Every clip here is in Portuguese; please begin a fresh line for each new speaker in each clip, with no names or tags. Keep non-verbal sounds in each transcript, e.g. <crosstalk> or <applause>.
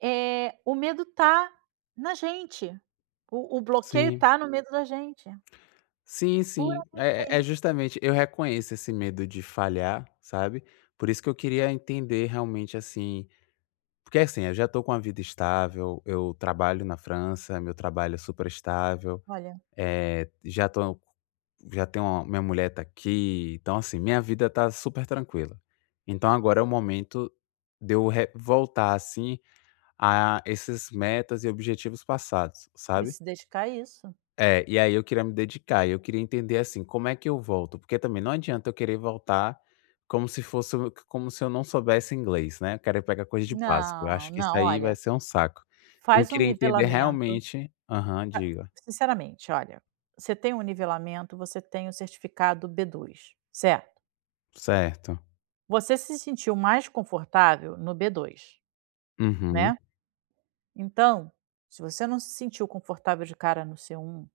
Eh, o medo está na gente, o o bloqueio
Sim.
está no medo da gente.
Sim, sim.
Puramente
É é
aí.
justamente, eu reconheço esse medo de falhar, sabe, por isso que eu queria entender realmente, assim porque é assim, eu já estou com a vida estável, eu trabalho na França, meu trabalho é super estável,
Olha
eh, já to já tenho a minha mulher está aqui, então assim, minha vida está super tranquila. Então agora é o momento de eu re voltar assim, a esses metas e objetivos passados,
E
sabe.
se dedicar a isso.
É, e aí eu queria me dedicar, e eu queria entender assim, como é que eu volto? Porque também não adianta eu querer voltar como se fosse o como se eu não soubesse inglês, né, eu querer ir pegar coisa de básico, eu acho
Não,
que isso
não,
aí vai
olha
ser um saco. Eu
Faz um
queria entender
nivelamento
realmente aham, diga.
ca sinceramente, olha, você tem um nivelamento, você tem o certificado B2, certo?
Certo.
Você se sentiu mais confortável no B2,
Uhum.
né. Então, se você não se sentiu confortável de cara no C1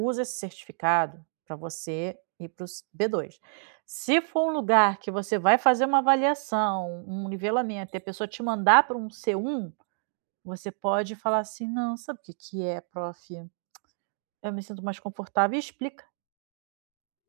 usa esse certificado para você ir para os B2. Se for um lugar que você vai fazer uma avaliação, um nivelamento, e a pessoa te mandar para um C1, você pode falar assim: "Não, sabe o que que é prófi, <clicks tongue> eu me sinto mais confortável" e explica.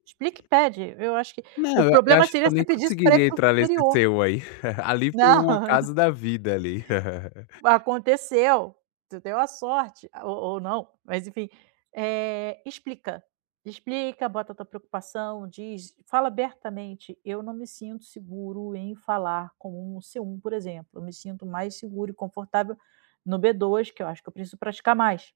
Explica e pede, eu acho que o
Não, eu eu
problema
acho que
seria
eu
você
nem
pedisse para ele
conseguiria
para ir para o
entrar nesse
superior.
seu aí. <chuckles> Ali foi
Não.
um acaso da vida ali. <laughs>
Aconteceu, você deu a sorte, a ou ou não, mas enfim. Eh, explica. Explica, bota a tua preocupação, diz, fala abertamente: "Eu não me sinto seguro em falar com um C1, por exemplo. Eu me sinto mais seguro e confortável no B2, que eu acho que eu preciso praticar mais".